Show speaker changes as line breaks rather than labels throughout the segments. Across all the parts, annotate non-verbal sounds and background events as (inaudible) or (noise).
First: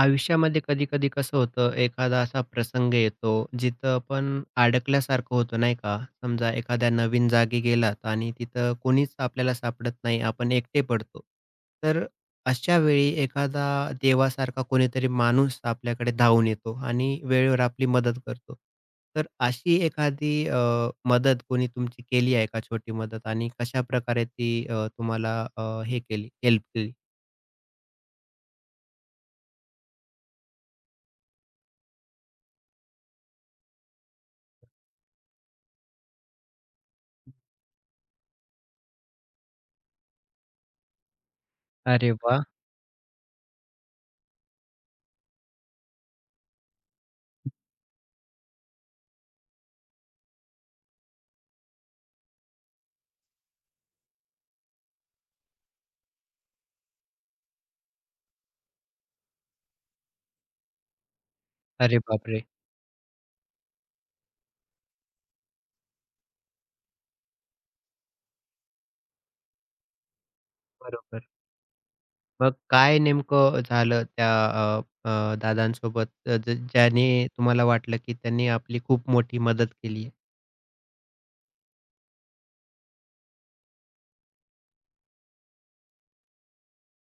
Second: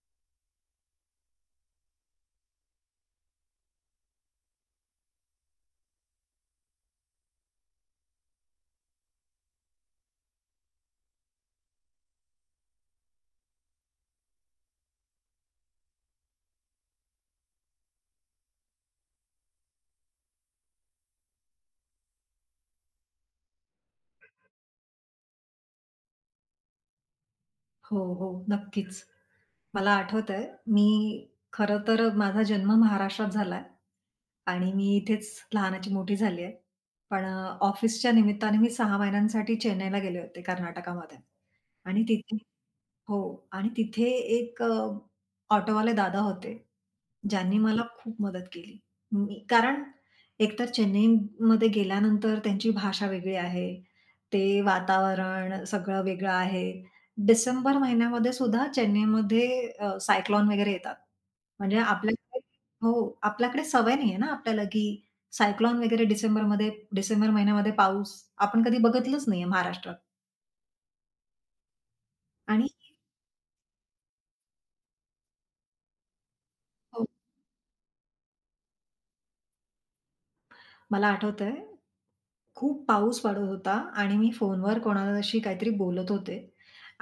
आयुष्यामध्ये कधी-कधी कसं होतं, एखादा असा प्रसंग येतो, जिथं आपण अडकल्यासारखं होतं, नाही का? समजा एखाद्या नवीन जागी गेलात आणि तिथं कोणीच आपल्याला सापडत नाही, आपण एकटे पडतो. तर अशा वेळी एखादा देवासारखा कोणीतरी माणूस आपल्याकडे धावून येतो आणि वेळेवर आपली मदत करतो. तर अशी एखादी मदत कोणी तुमची केली आहे का, छोटी मदत? आणि कशाप्रकारे ती तुम्हाला हे केली, हेल्प केली?
हो, हो. नक्कीच. मला आठवतंय मी खरं तर माझा जन्म महाराष्ट्रात झालाय आणि मी इथेच लहानाची मोठी झाली आहे. पण ऑफिसच्या निमित्ताने मी 6 महिन्यांसाठी चेन्नईला गेले होते कर्नाटकामध्ये आणि
अरे
तिथे
वाह!
हो आणि तिथे एक ऑटोवाले दादा होते, ज्यांनी मला खूप मदत केली. मी कारण एकतर चेन्नईमध्ये गेल्यानंतर त्यांची भाषा वेगळी आहे. ते वातावरण सगळं वेगळं आहे. डिसेंबर महिन्यामध्ये सुद्धा चेन्नईमध्ये सायक्लोन वगैरे येतात. म्हणजे
अरे
आपल्याकडे
बापरे!
हो, आपल्याकडे सवय नाहीये ना आपल्याला, की सायक्लोन वगैरे डिसेंबर महिन्यामध्ये पाऊस आपण कधी बघितलंच नाहीये महाराष्ट्रात.
बरोबर. मग
आणि
काय नेमकं झालं त्या दादांसोबत ज
हो,
ज्याने तुम्हाला वाटलं, की त्यांनी आपली खूप मोठी मदत केली आहे?
मला आठवतंय, खूप पाऊस पडत होता आणि मी फोनवर कोणाशी काहीतरी बोलत होते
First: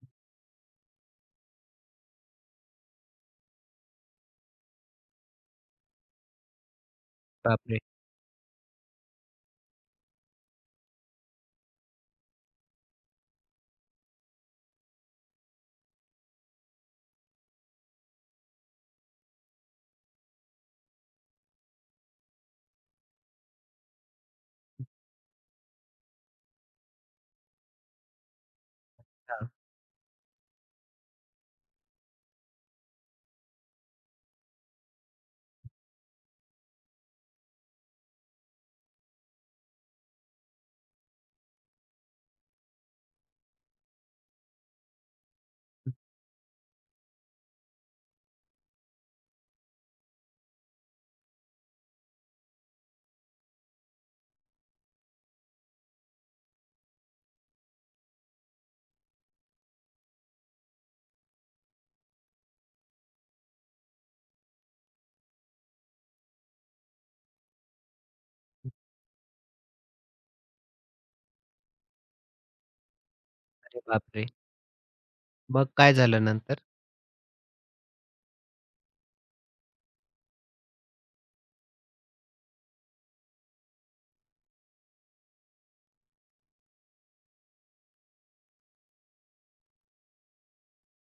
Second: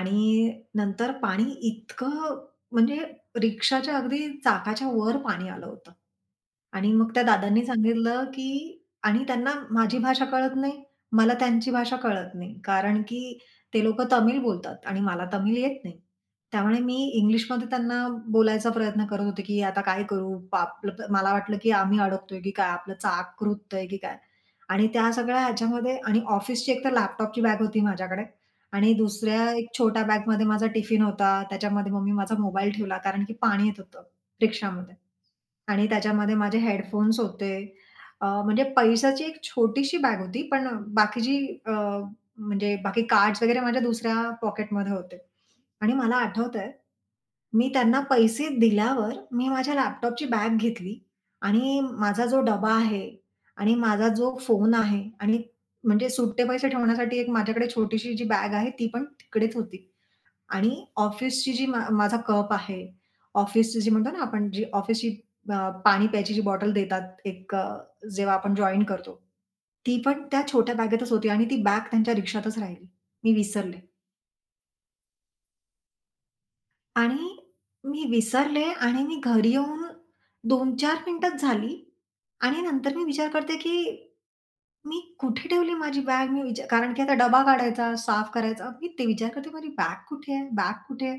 आणि नंतर पाणी इतकं म्हणजे रिक्षाच्या अगदी चाकाच्या वर पाणी आलं होतं. आणि मग त्या दादांनी
बापरे!
सांगितलं, की आणि त्यांना माझी भाषा कळत नाही, मला त्यांची भाषा कळत नाही. कारण की ते लोकं तमिळ बोलतात आणि मला तमिळ येत नाही. त्यामुळे मी इंग्लिशमध्ये त्यांना बोलायचा प्रयत्न करत होते, की आता काय करू? आपलं मला वाटलं, की आम्ही अडकतोय की काय? आपलं चाक रुततंय की काय? आणि त्या सगळ्या ह्याच्यामध्ये आणि ऑफिसची एकतर लॅपटॉपची बॅग होती माझ्याकडे आणि
हां.
दुसऱ्या एक छोट्या बॅगमध्ये माझा टिफिन होता. त्याच्यामध्ये मग माझा मोबाईल ठेवला कारण की पाणी येत होतं रिक्षामध्ये आणि त्याच्यामध्ये माझे हेडफोन्स होते. म्हणजे पैशाची एक छोटीशी बॅग होती, पण बाकीची म्हणजे बाकी कार्ड्स वगैरे माझ्या दुसऱ्या पॉकेटमध्ये होते. आणि मला आठवतंय, मी त्यांना पैसे दिल्यावर मी माझ्या लॅपटॉपची बॅग घेतली आणि माझा जो डबा आहे आणि माझा जो फोन आहे आणि म्हणजे सुट्टे पैसे ठेवण्यासाठी एक माझ्याकडे छोटीशी जी बॅग आहे, ती पण तिकडेच होती. आणि ऑफिसची जी माझा कप आहे, ऑफिसची जी म्हणतो ना आपण जी ऑफिसची पाणी प्यायची जी बॉटल देतात एक जेव्हा आपण जॉइन करतो, ती पण त्या छोट्या बॅगेतच होती आणि ती बॅग त्यांच्या रिक्षातच राहिली. मी विसरले
अरे बापरे! मग काय झालं नंतर?
आणि मी विसरले आणि मी घरी येऊन 2-4 मिनिटात झाली आणि नंतर मी विचार करते, की मी कुठे ठेवली माझी बॅग? मी विचार कारण की आता डबा काढायचा, साफ करायचा. मी ते विचार करते, माझी बॅग कुठे आहे? बॅग कुठे आहे?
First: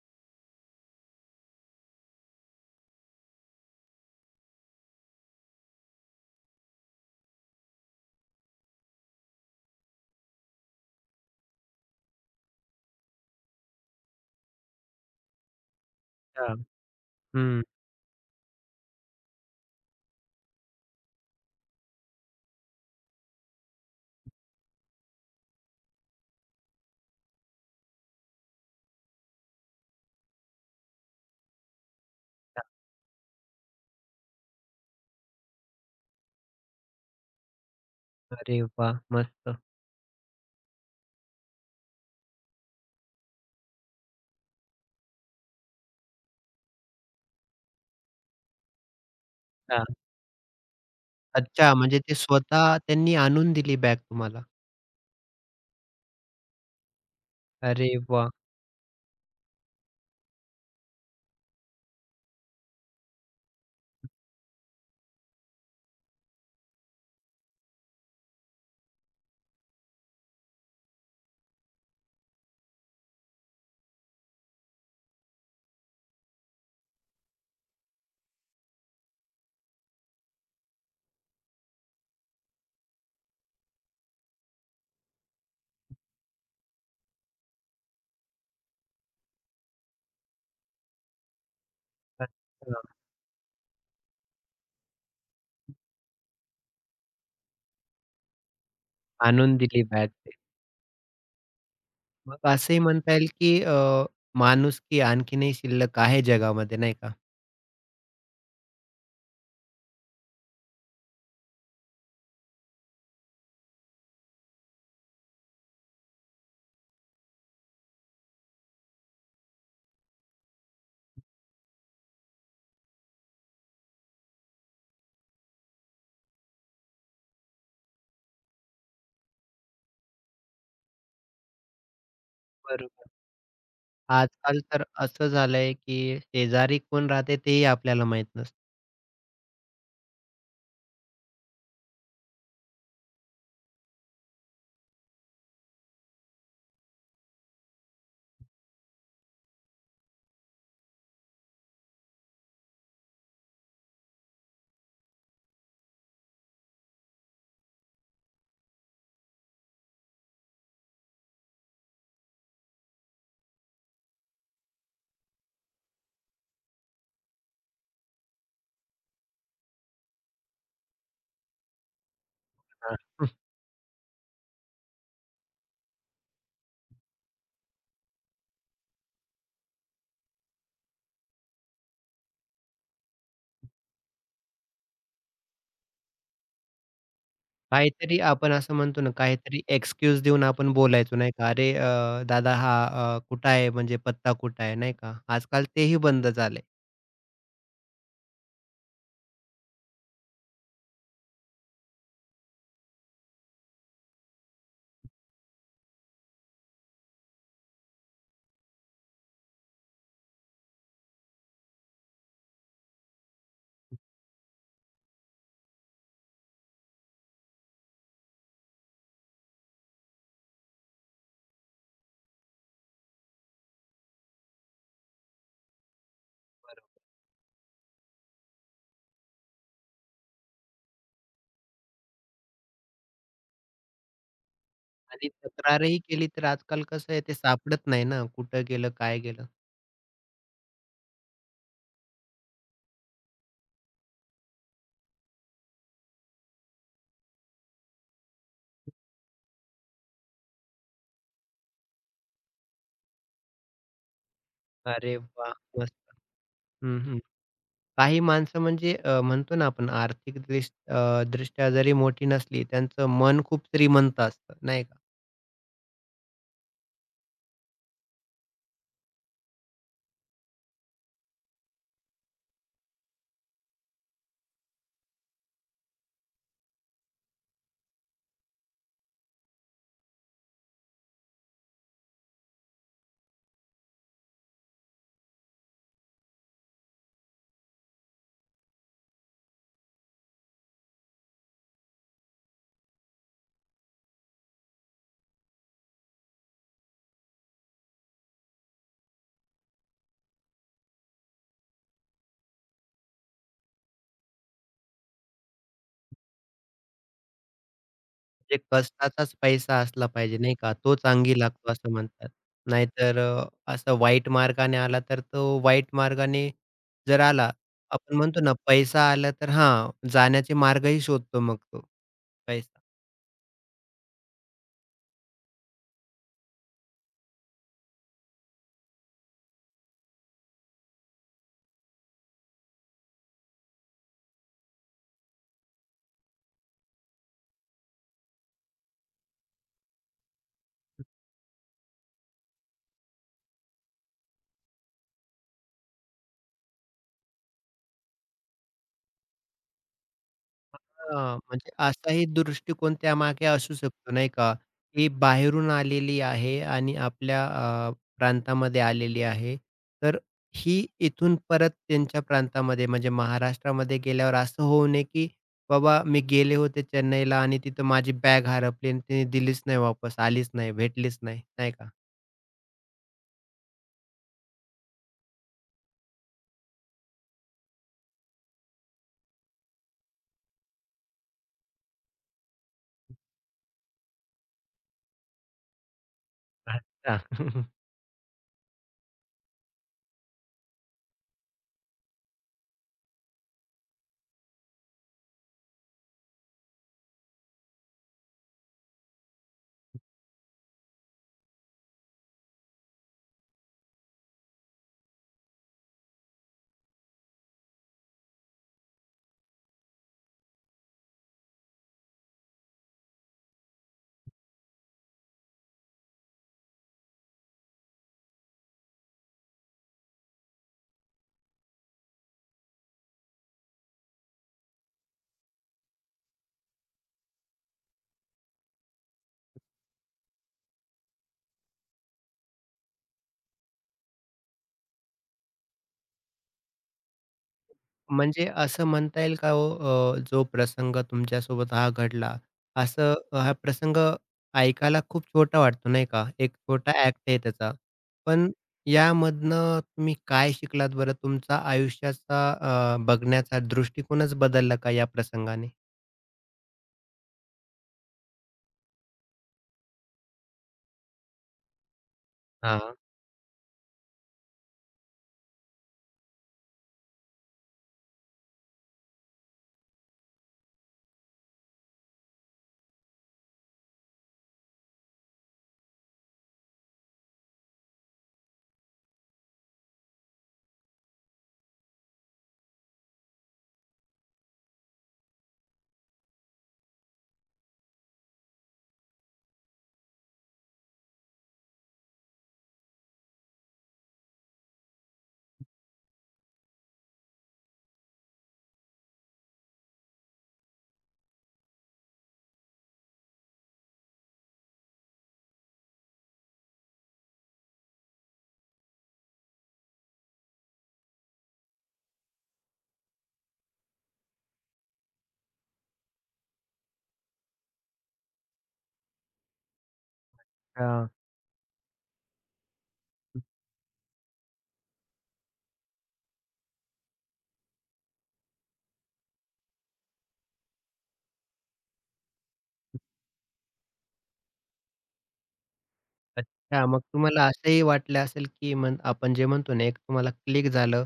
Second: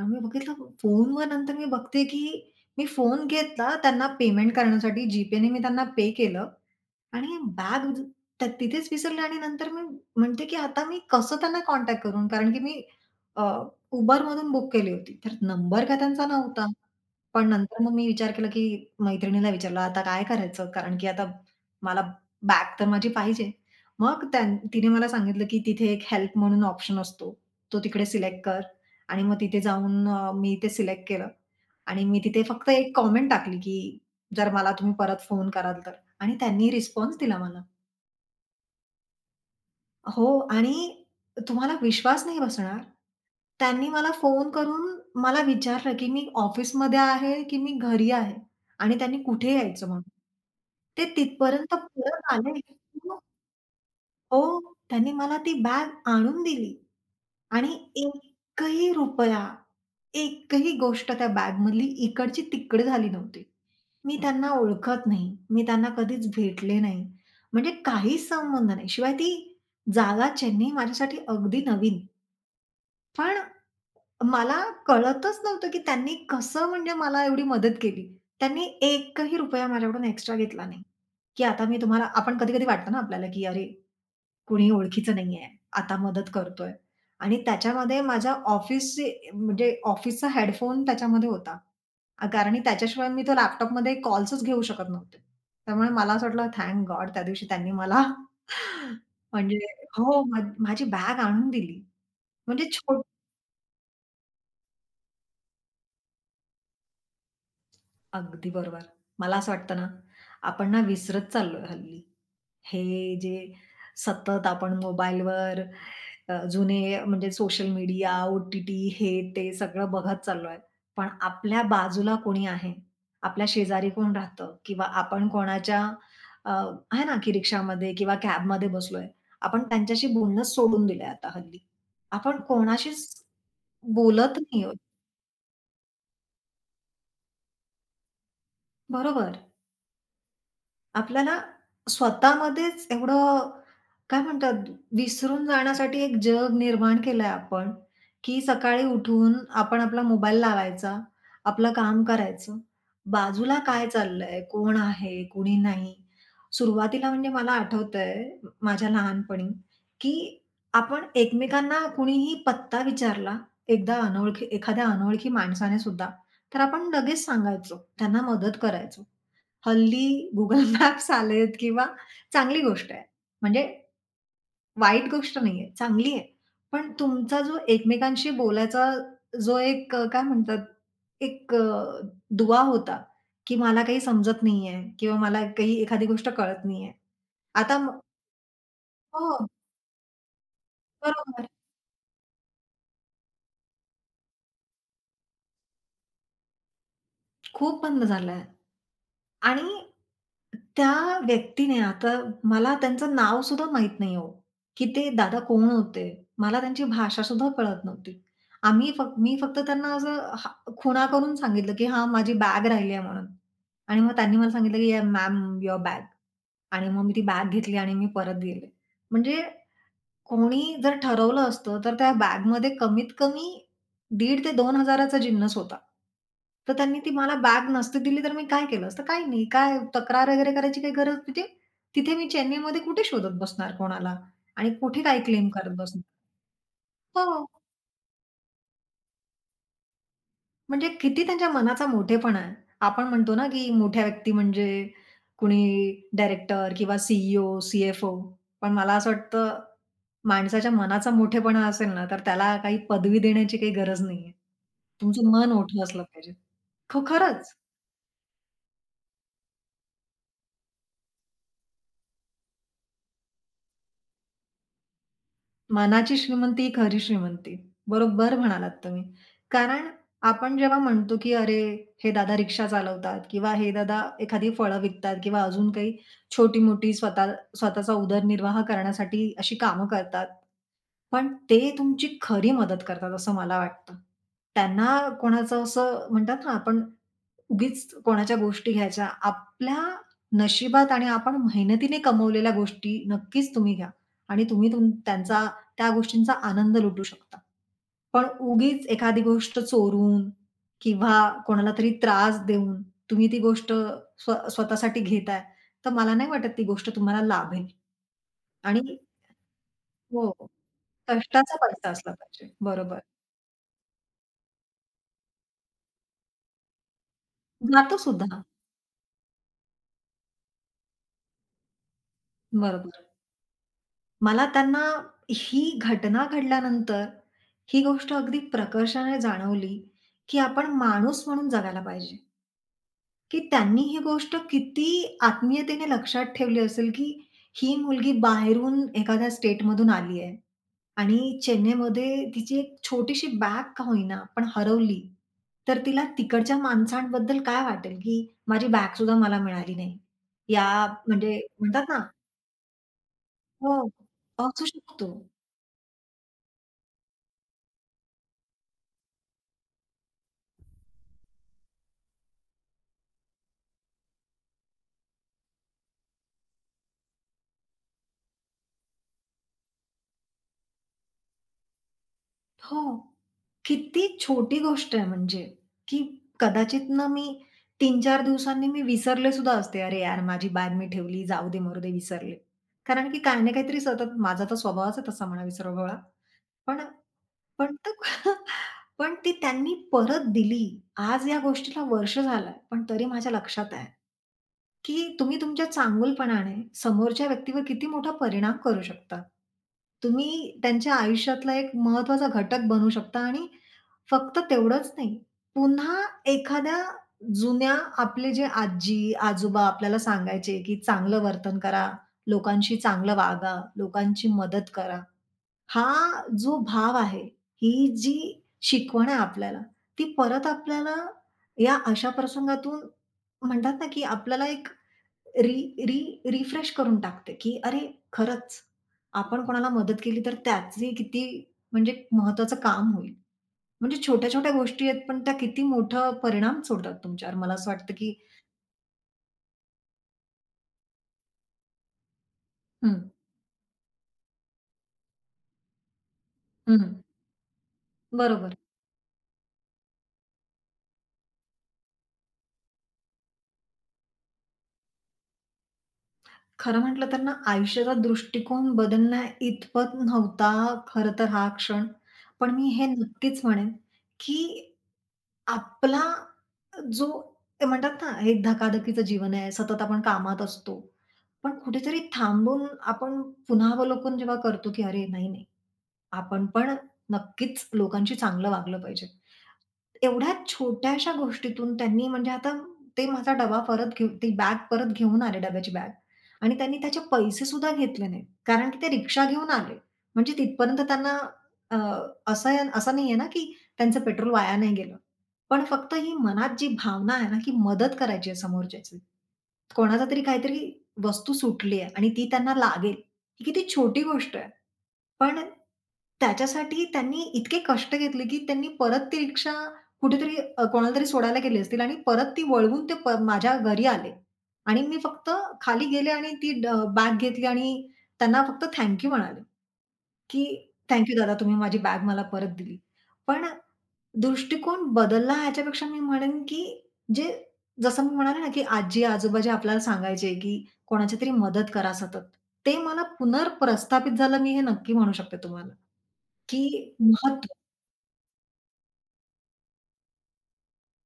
आम्ही बघितलं फोनवर नंतर मी बघते, की मी फोन घेतला त्यांना पेमेंट करण्यासाठी GPayने मी त्यांना पे केलं. आणि बॅग ज तिथेच विसरली आणि नंतर मी म्हणते, की आता मी कसं त्यांना कॉन्टॅक्ट करून कारण की मी अ, Uberमधून बुक केली होती. तर नंबर काय त्यांचा
हां.
नव्हता. पण
हं.
नंतर मग मी विचार केला, की मैत्रिणीला विचारलं, "आता काय करायचं?" कारण की आता मला बॅग तर माझी पाहिजे. मग तिने मला सांगितलं, की तिथे एक हेल्प म्हणून ऑप्शन असतो. तो तिकडे सिलेक्ट कर आणि मग तिथे जाऊन मी ते सिलेक्ट केलं आणि मी तिथे
हां.
फक्त एक कॉमेंट टाकली, की "जर मला तुम्ही परत फोन कराल तर." आणि त्यांनी रिस्पॉन्स दिला मला.
अरे वाह! मस्त.
हो आणि तुम्हाला विश्वास नाही बसणार, त्यांनी मला फोन करून मला विचारलं, की "मी ऑफिसमध्ये आहे, की मी घरी आहे?" आणि त्यांनी कुठे
हां.
यायचं म्हणून. ते
अच्छा,
तिथपर्यंत
म्हणजे ते
परत आले.
स्वतः त्यांनी आणून दिली बॅग
हो,
तुम्हाला?
त्यांनी मला ती बॅग आणून दिली आणि
अरे वाह!
एकही रुपया, एकही गोष्ट त्या बॅगमधली इकडची-तिकडे झाली नव्हती. मी त्यांना ओळखत नाही, मी त्यांना कधीच भेटले नाही. म्हणजे काहीच संबंध नाही. शिवाय ती जागा चेन्नई माझ्यासाठी अगदी नवीन. पण मला कळतच नव्हतं की त्यांनी कसं म्हणजे मला एवढी मदत केली. त्यांनी एकही रुपया माझ्याकडून एक्स्ट्रा घेतला नाही, की आता मी तुम्हाला आपण कधी-कधी वाटतं ना आपल्याला की अरे कुणी ओळखीचं नाहीये, आता मदत करतोय आणि त्याच्यामध्ये माझ्या ऑफिसची म्हणजे ऑफिसचा हेडफोन त्याच्यामध्ये होता. कारण
अच्छा.
त्याच्याशिवाय मी तो लॅपटॉपमध्ये कॉल्सच घेऊ शकत नव्हते. त्यामुळे मला असं वाटलं थँक गॉड त्या दिवशी त्यांनी मला (laughs)
आणून
म्हणजे
दिली बॅग
हो,
ते.
माझी बॅग आणून दिली.
मग
म्हणजे
असंही
छोट
म्हणता येईल, की माणुसकी आणखीनही शिल्लक आहे जगामध्ये, नाही का?
अगदी बरोबर. मला असं वाटतं ना, आपण ना विसरत चाललोय हल्ली. हे जे सतत आपण मोबाईलवर जुने म्हणजे सोशल मीडिया, ओ-टी-टी हे ते सगळं बघत चाललोय. पण आपल्या बाजूला कोणी आहे? आपल्या शेजारी कोण राहतं? किंवा आपण अ, आहे ना, की रिक्षामध्ये किंवा कॅबमध्ये बसलोय. आपण त्यांच्याशी बोलणंच सोडून दिलंय आता हल्ली. आपण
बरोबर.
कोणाशीच बोलत
आजकाल
नाही.
तर असं झालंय, की शेजारी कोण राहते तेही आपल्याला माहीत नसतं.
बरोबर. आपल्याला स्वतःमध्येच एवढं काय म्हणतात विसरून जाण्यासाठी एक जग निर्माण केलंय आपण, की सकाळी उठून आपण आपला मोबाईल लावायचा, आपलं काम करायचं. बाजूला काय चाललंय, कोण आहे, कोणी नाही. सुरुवातीला म्हणजे मला आठवतंय माझ्या लहानपणी, की आपण एकमेकांना कुणीही पत्ता विचारला एकदा अनोळखी एखाद्या अनोळखी माणसाने सुद्धा, तर आपण लगेच सांगायचो, त्यांना मदत करायचो. हल्ली Google (laughs) मॅप्स आलेत किंवा चांगली गोष्ट आहे.
हां.
म्हणजे वाईट गोष्ट नाहीये, चांगली आहे. पण तुमचा जो एकमेकांशी बोलायचा जो एक काय म्हणतात एक अ, दुवा होता, की मला काही समजत नाहीये किंवा मला काही एखादी गोष्ट कळत नाहीये. आता म-
काहीतरी आपण असं म्हणतो ना,
हो,
काहीतरी एक्सक्यूज देऊन आपण बोलायचो नाही
बरोबर.
का? "अरे दादा हा कुठं आहे? म्हणजे पत्ता कुठं आहे?" नाही का? आजकाल तेही बंद झालंय
खूप बंद झालाय. आणि त्या व्यक्तीने आता मला त्यांचं नाव सुद्धा माहीत नाही हो, की ते दादा कोण होते. मला त्यांची भाषा सुद्धा कळत नव्हती. आम्ही फक्त मी फक्त त्यांना असं हा खुणा करून सांगितलं, की "हां, माझी बॅग राहिली आहे" म्हणून. आणि मग त्यांनी मला सांगितलं, की "मॅम युअर बॅग." आणि मग मी ती बॅग घेतली आणि मी परत गेले. म्हणजे कोणी जर ठरवलं असतं, तर त्या बॅगमध्ये कमीत कमी दीड ते 2,000 चा जिन्नस होता. तर त्यांनी ती मला बॅग नसती दिली, तर मी काय केलं असतं? काही नाही. काय तक्रार वगैरे करायची काही गरज म्हणजे तिथे मी चेन्नईमध्ये कुठे शोधत बसणार कोणाला आणि कुठे काय
आणि
क्लेम करत
तक्रारही
बसणार?
केली तर आजकाल कसं आहे ते
हो.
सापडत नाही ना, कुठं गेलं, काय गेलं?
म्हणजे किती त्यांच्या मनाचा मोठेपणा आहे. आपण म्हणतो ना, की मोठ्या व्यक्ती म्हणजे कुणी डायरेक्टर किंवा सी ई पण मला असं वाटतं माणसाच्या मनाचा मोठेपणा असेल ना, तर त्याला काही पदवी देण्याची काही गरज नाहीये.
अरे
तुमचं मन
वाह!
मोठं
मस्त.
असलं पाहिजे.
हं, हं.
खरंच.
काही माणसं म्हणजे म्हणतो ना आपण आर्थिक दृष्ट्या जरी मोठी नसली, त्यांचं मन खूप श्रीमंत असतं, नाही का?
मनाची श्रीमंती ही खरी श्रीमंती. बरोबर म्हणालात तुम्ही. कारण आपण जेव्हा म्हणतो, की "अरे, हे दादा रिक्षा चालवतात किंवा हे दादा एखादी फळं विकतात किंवा अजून काही छोटी-मोठी स्वतःचा उदरनिर्वाह करण्यासाठी अशी कामं करतात." पण ते तुमची खरी मदत करतात असं मला वाटतं. त्यांना कोणाचं असं म्हणतात ना, आपण उगीच कोणाच्या गोष्टी घ्यायच्या. आपल्या नशिबात आणि आपण मेहनतीने कमवलेल्या गोष्टी नक्कीच तुम्ही घ्या आणि तुम्ही त्यांचा त्या गोष्टींचा आनंद लुटू शकता. पण उगीच एखादी गोष्ट चोरून किंवा कोणाला तरी त्रास देऊन तुम्ही ती गोष्ट स्वतःसाठी घेताय, तर मला नाही वाटत ती गोष्ट तुम्हाला लाभेल.
म्हणजे
आणि
कष्टाचाच पैसा असला
हो,
पाहिजे नाही का? तोच अंगी
कष्टाचा
लागतो
पैसा
असं
असला
म्हणतात.
पाहिजे. बरोबर.
नाहीतर असं वाईट मार्गाने आला तर तो वाईट मार्गाने जर आला,
जातो
आपण म्हणतो
सुद्धा.
ना पैसा आला तर हां, जाण्याचे मार्गही शोधतो मग तो पैसा.
बरोबर. मला त्यांना ही घटना घडल्यानंतर ही गोष्ट अगदी प्रकर्षाने जाणवली, की आपण माणूस म्हणून जगायला पाहिजे. की त्यांनी ही गोष्ट किती आत्मीयतेने लक्षात ठेवली असेल, की ही मुलगी बाहेरून एखाद्या स्टेटमधून आली आहे आणि चेन्नईमध्ये तिची एक छोटीशी बॅग का होईना, पण हरवली. तर तिला तिकडच्या माणसांबद्दल काय वाटेल, की माझी बॅग सुद्धा मला मिळाली नाही. या
हां,
म्हणजे
म्हणजे
म्हणतात ना
असाही दृष्टिकोन त्यामागे
हो,
असू शकतो नाही का?
असू
ही
शकतो.
बाहेरून आलेली आहे आणि आपल्या प्रांतामध्ये आलेली आहे. तर ही इथून परत त्यांच्या प्रांतामध्ये म्हणजे महाराष्ट्रामध्ये गेल्यावर असं होऊ नये, की बाबा मी गेले होते चेन्नईला आणि तिथं माझी बॅग हरपली आणि तिने दिलीच नाही वापस, आलीच नाही, भेटलीच नाही, नाही का?
हो. किती छोटी गोष्ट आहे म्हणजे, की कदाचित ना मी तीन-चार दिवसांनी मी विसरले सुद्धा असते, "अरे यार, माझी बॅग मी ठेवली. जाऊ दे, मरू दे, विसरले." कारण की काही ना काहीतरी सतत माझा तर स्वभावच आहे तसा म्हणा विसरगोळा. पण
अच्छा.
पण तो (laughs) पण ती त्यांनी परत दिली. आज या गोष्टीला वर्ष झालं पण तरी माझ्या लक्षात आहे. की तुम्ही तुमच्या चांगुलपणाने समोरच्या व्यक्तीवर किती मोठा परिणाम करू शकता. तुम्ही त्यांच्या आयुष्यातला एक महत्त्वाचा घटक बनू शकता आणि फक्त तेवढंच नाही, पुन्हा एखाद्या जुन्या आपले जे आजी-आजोबा आपल्याला सांगायचे, की चांगलं वर्तन करा, लोकांशी चांगलं वागा, लोकांची मदत करा. हा जो भाव आहे, ही जी शिकवण आहे आपल्याला, ती परत आपल्याला या अशा प्रसंगातून म्हणतात ना, की आपल्याला एक री री रिफ्रेश करून टाकते, की अरे खरंच आपण कोणाला मदत केली तर त्याचे किती म्हणजे महत्त्वाचं काम होईल. म्हणजे छोट्या-छोट्या गोष्टी आहेत, पण त्या किती मोठा परिणाम सोडतात तुमच्यावर. मला असं वाटतं, की
म्हणजे असं म्हणता येईल का हो जो प्रसंग तुमच्यासोबत हा घडला,
हं,
असं हा प्रसंग ऐकायला खूप छोटा वाटतो नाही का? एक छोटा
हं.
ॲक्ट आहे त्याचा. पण
बरोबर.
यामधनं तुम्ही काय शिकलात बरं? तुमचा आयुष्याचा बघण्याचा दृष्टिकोनच बदलला का या प्रसंगाने?
खरं म्हटलं तर ना, आयुष्याचा दृष्टिकोन बदलण्याइतपत नव्हता खरं तर हा क्षण. पण मी हे
हां.
नक्कीच म्हणेन, की आपला जो ते म्हणतात ना, हे धकाधकीचं जीवन आहे, सतत आपण कामात असतो. पण कुठेतरी थांबून आपण पुनरावलोकन जेव्हा करतो, की "अरे नाही, नाही, आपण पण नक्कीच लोकांशी चांगलं वागलं पाहिजे. एवढ्या छोट्याशा गोष्टीतून त्यांनी म्हणजे आता ते माझा डबा परत घेऊन ती बॅग परत घेऊन आले डब्याची बॅग आणि त्यांनी त्याचे पैसे सुद्धा घेतले नाहीत. कारण की ते रिक्षा घेऊन आले. म्हणजे तिथपर्यंत त्यांना अ, असं असं नाहीये ना, की त्यांचं पेट्रोल वाया नाही गेलं. पण फक्त ही मनात जी भावना आहे ना, की मदत करायची आहे समोरच्याची. कोणाचा तरी काहीतरी वस्तू सुटली आहे आणि ती त्यांना लागेल. ही किती छोटी गोष्ट आहे. पण त्याच्यासाठी त्यांनी इतके कष्ट घेतले, की त्यांनी परत ती रिक्षा कुठेतरी कोणाला तरी सोडायला गेली असतील आणि परत ती वळवून ते माझ्या घरी आले आणि मी फक्त खाली गेले आणि ती बॅग घेतली आणि त्यांना फक्त थँक यू म्हणाले, की
हां.
"थँक दादा तुम्ही माझी बॅग मला परत दिली." पण दृष्टिकोन बदलला ह्याच्यापेक्षा मी म्हणेन, की जे जसं मी म्हणाले ना, की आजी-आजोबा जे आपल्याला सांगायचे, की कोणाची तरी मदत करा सतत. ते मला पुनर्प्रस्थापित झालं मी हे नक्की म्हणू शकते तुम्हाला, की
अच्छा, मग तुम्हाला
महत्त्व
असंही वाटलं असेल, की म्हण आपण जे म्हणतो ना, एक तुम्हाला क्लिक झालं.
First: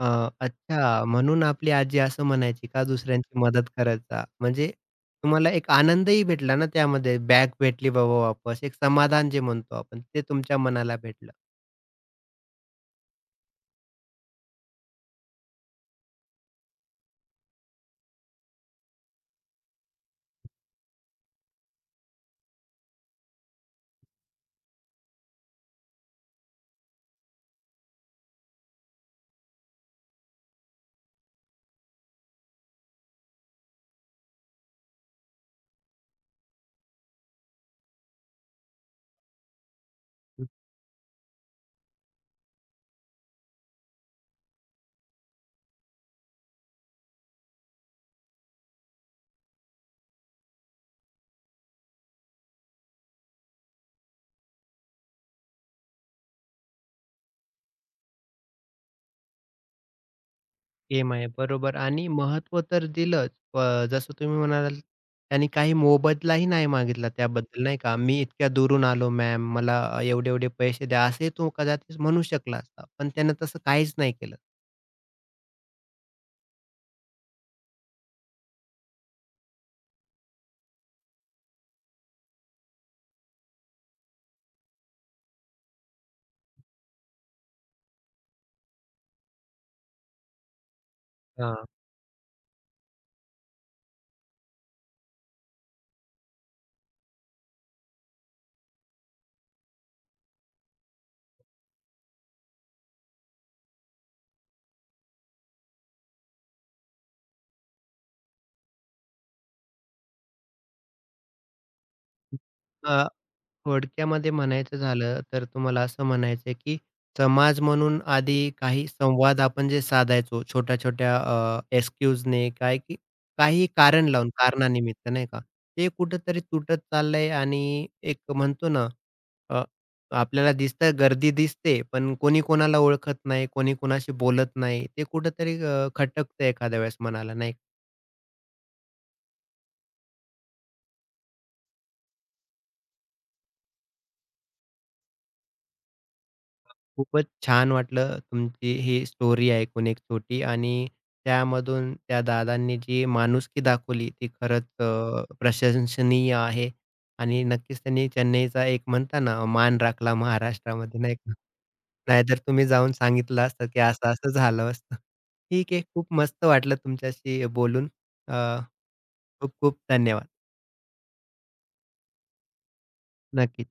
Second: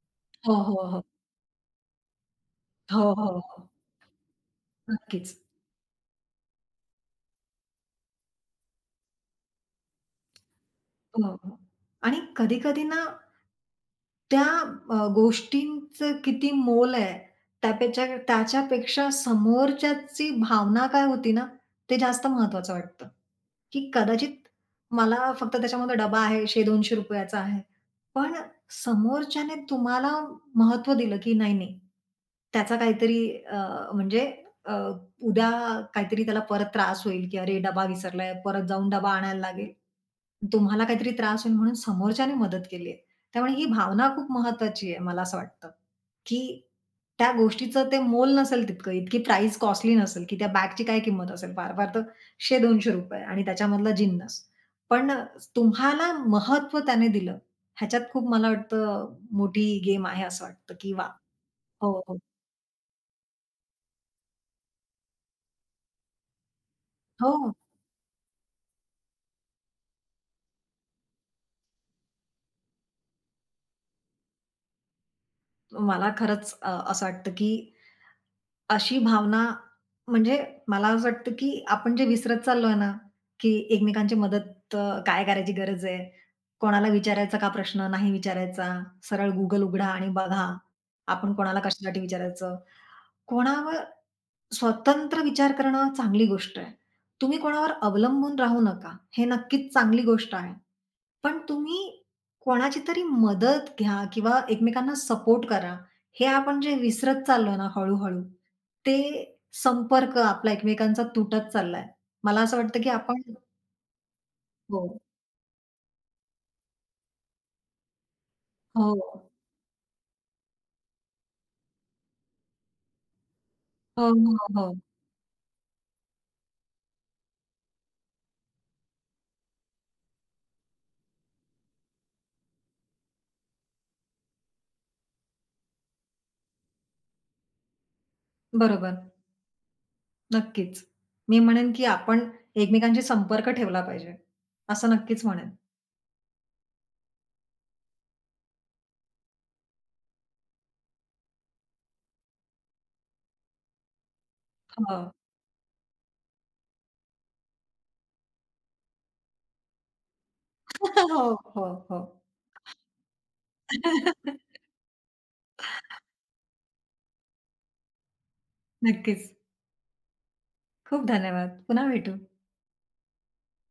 अ,
हो, हो, हो.
अच्छा म्हणून आपली आजी असं म्हणायची का
हो, हो,
दुसऱ्यांची
हो.
मदत करायचा. म्हणजे
नक्कीच.
तुम्हाला एक आनंदही भेटला ना त्यामध्ये. बॅग भेटली बाबा वापस. एक समाधान जे म्हणतो आपण, ते तुमच्या मनाला
हो,
भेटलं.
हो. आणि कधी-कधी ना त्या गोष्टींचं किती मोल आहे, त्याच्यापेक्षा समोरच्याची भावना काय होती ना, ते जास्त महत्त्वाचं वाटतं, की कदाचित मला फक्त त्याच्यामध्ये डबा आहे ₹100-200 चा आहे. पण समोरच्याने तुम्हाला महत्व दिलं, की नाही, नाही, त्याचा काहीतरी अ, म्हणजे अ, उद्या काहीतरी त्याला परत त्रास होईल, की "अरे, डबा विसरलाय, परत जाऊन डबा आणायला लागेल." तुम्हाला काहीतरी त्रास होईल म्हणून समोरच्याने मदत केली त्यामुळे ही भावना खूप महत्त्वाची आहे मला असं वाटतं, की त्या गोष्टीचं ते मोल नसेल तितकं, इतकी प्राइस कॉस्टली नसेल, की त्या बॅगची काय किंमत असेल फार-फार तर ₹100-200 आणि त्याच्यामधला जिन्नस. पण तुम्हाला महत्त्व त्याने दिलं, ह्याच्यात खूप मला वाटतं मोठी गेम आहे असं वाटतं, की वाह!
गेम आहे. बरोबर
हो,
आणि
हो.
महत्त्व तर दिलंच. जसं तुम्ही म्हणालात त्यांनी काही मोबदलाही नाही मागितला
हो,
त्याबद्दल नाही का? "मी इतक्या दुरून आलो मॅम, मला एवढे-एवढे पैसे द्या." असे तो कदाचित म्हणू शकला असता. पण त्यानं तसं काहीच नाही केलं.
मला खरंच असं वाटतं, की अशी भावना म्हणजे मला असं वाटतं, की आपण जे विसरत चाललोय ना, की एकमेकांची मदत काय करायची गरज आहे? कोणाला विचारायचा का प्रश्न? नाही विचारायचा. सरळ Google उघडा आणि बघा. आपण कोणाला
हां.
कशासाठी विचारायचं? कोणावर स्वतंत्र विचार करणं चांगली गोष्ट आहे. तुम्ही कोणावर अवलंबून राहू नका. हे नक्कीच चांगली गोष्ट आहे. पण तुम्ही कोणाची तरी मदत घ्या किंवा एकमेकांना सपोर्ट करा. हे आपण जे विसरत चाललोय ना हळू-हळू, ते संपर्क आपला एकमेकांचा तुटत चाललाय. मला असं वाटतं की
अ,
आपण
थोडक्यामध्ये म्हणायचं
हो,
झालं तर तुम्हाला असं म्हणायचं आहे, की समाज म्हणून आधी काही
हो,
संवाद आपण जे साधायचो छोट्या-छोट्या एक्सक्यूजने काय की काही कारण
हो,
लावून
हो, हो.
कारणानिमित्त नाही का? ते कुठेतरी तुटत चाललंय आणि एक म्हणतो ना अ, आपल्याला दिसतं गर्दी दिसते, पण कोणी कोणाला ओळखत नाही, कोणी कोणाशी बोलत नाही. ते कुठेतरी खटकतं एखाद्या वेळेस मनाला नाही का?
बरोबर. नक्कीच. मी म्हणेन की आपण एकमेकांशी संपर्क ठेवला पाहिजे. असं नक्कीच म्हणेन.
खूपच छान वाटलं तुमची ही स्टोरी ऐकून एक छोटी आणि त्यामधून त्या दादांनी जी माणुसकी दाखवली ती खरंच
हो.
प्रशंसनीय आहे आणि नक्कीच त्यांनी चेन्नईचा एक म्हणता ना मान राखला महाराष्ट्रामध्ये
(laughs)
नाही
हो,
का?
हो, हो.
नाहीतर तुम्ही जाऊन सांगितलं असतं की असं-असं
(laughs)
झालं असतं. ठीक आहे. खूप मस्त वाटलं तुमच्याशी बोलून. अ,
नक्कीच.
खूप खूप धन्यवाद.
खूप धन्यवाद. पुन्हा भेटू.
नक्की.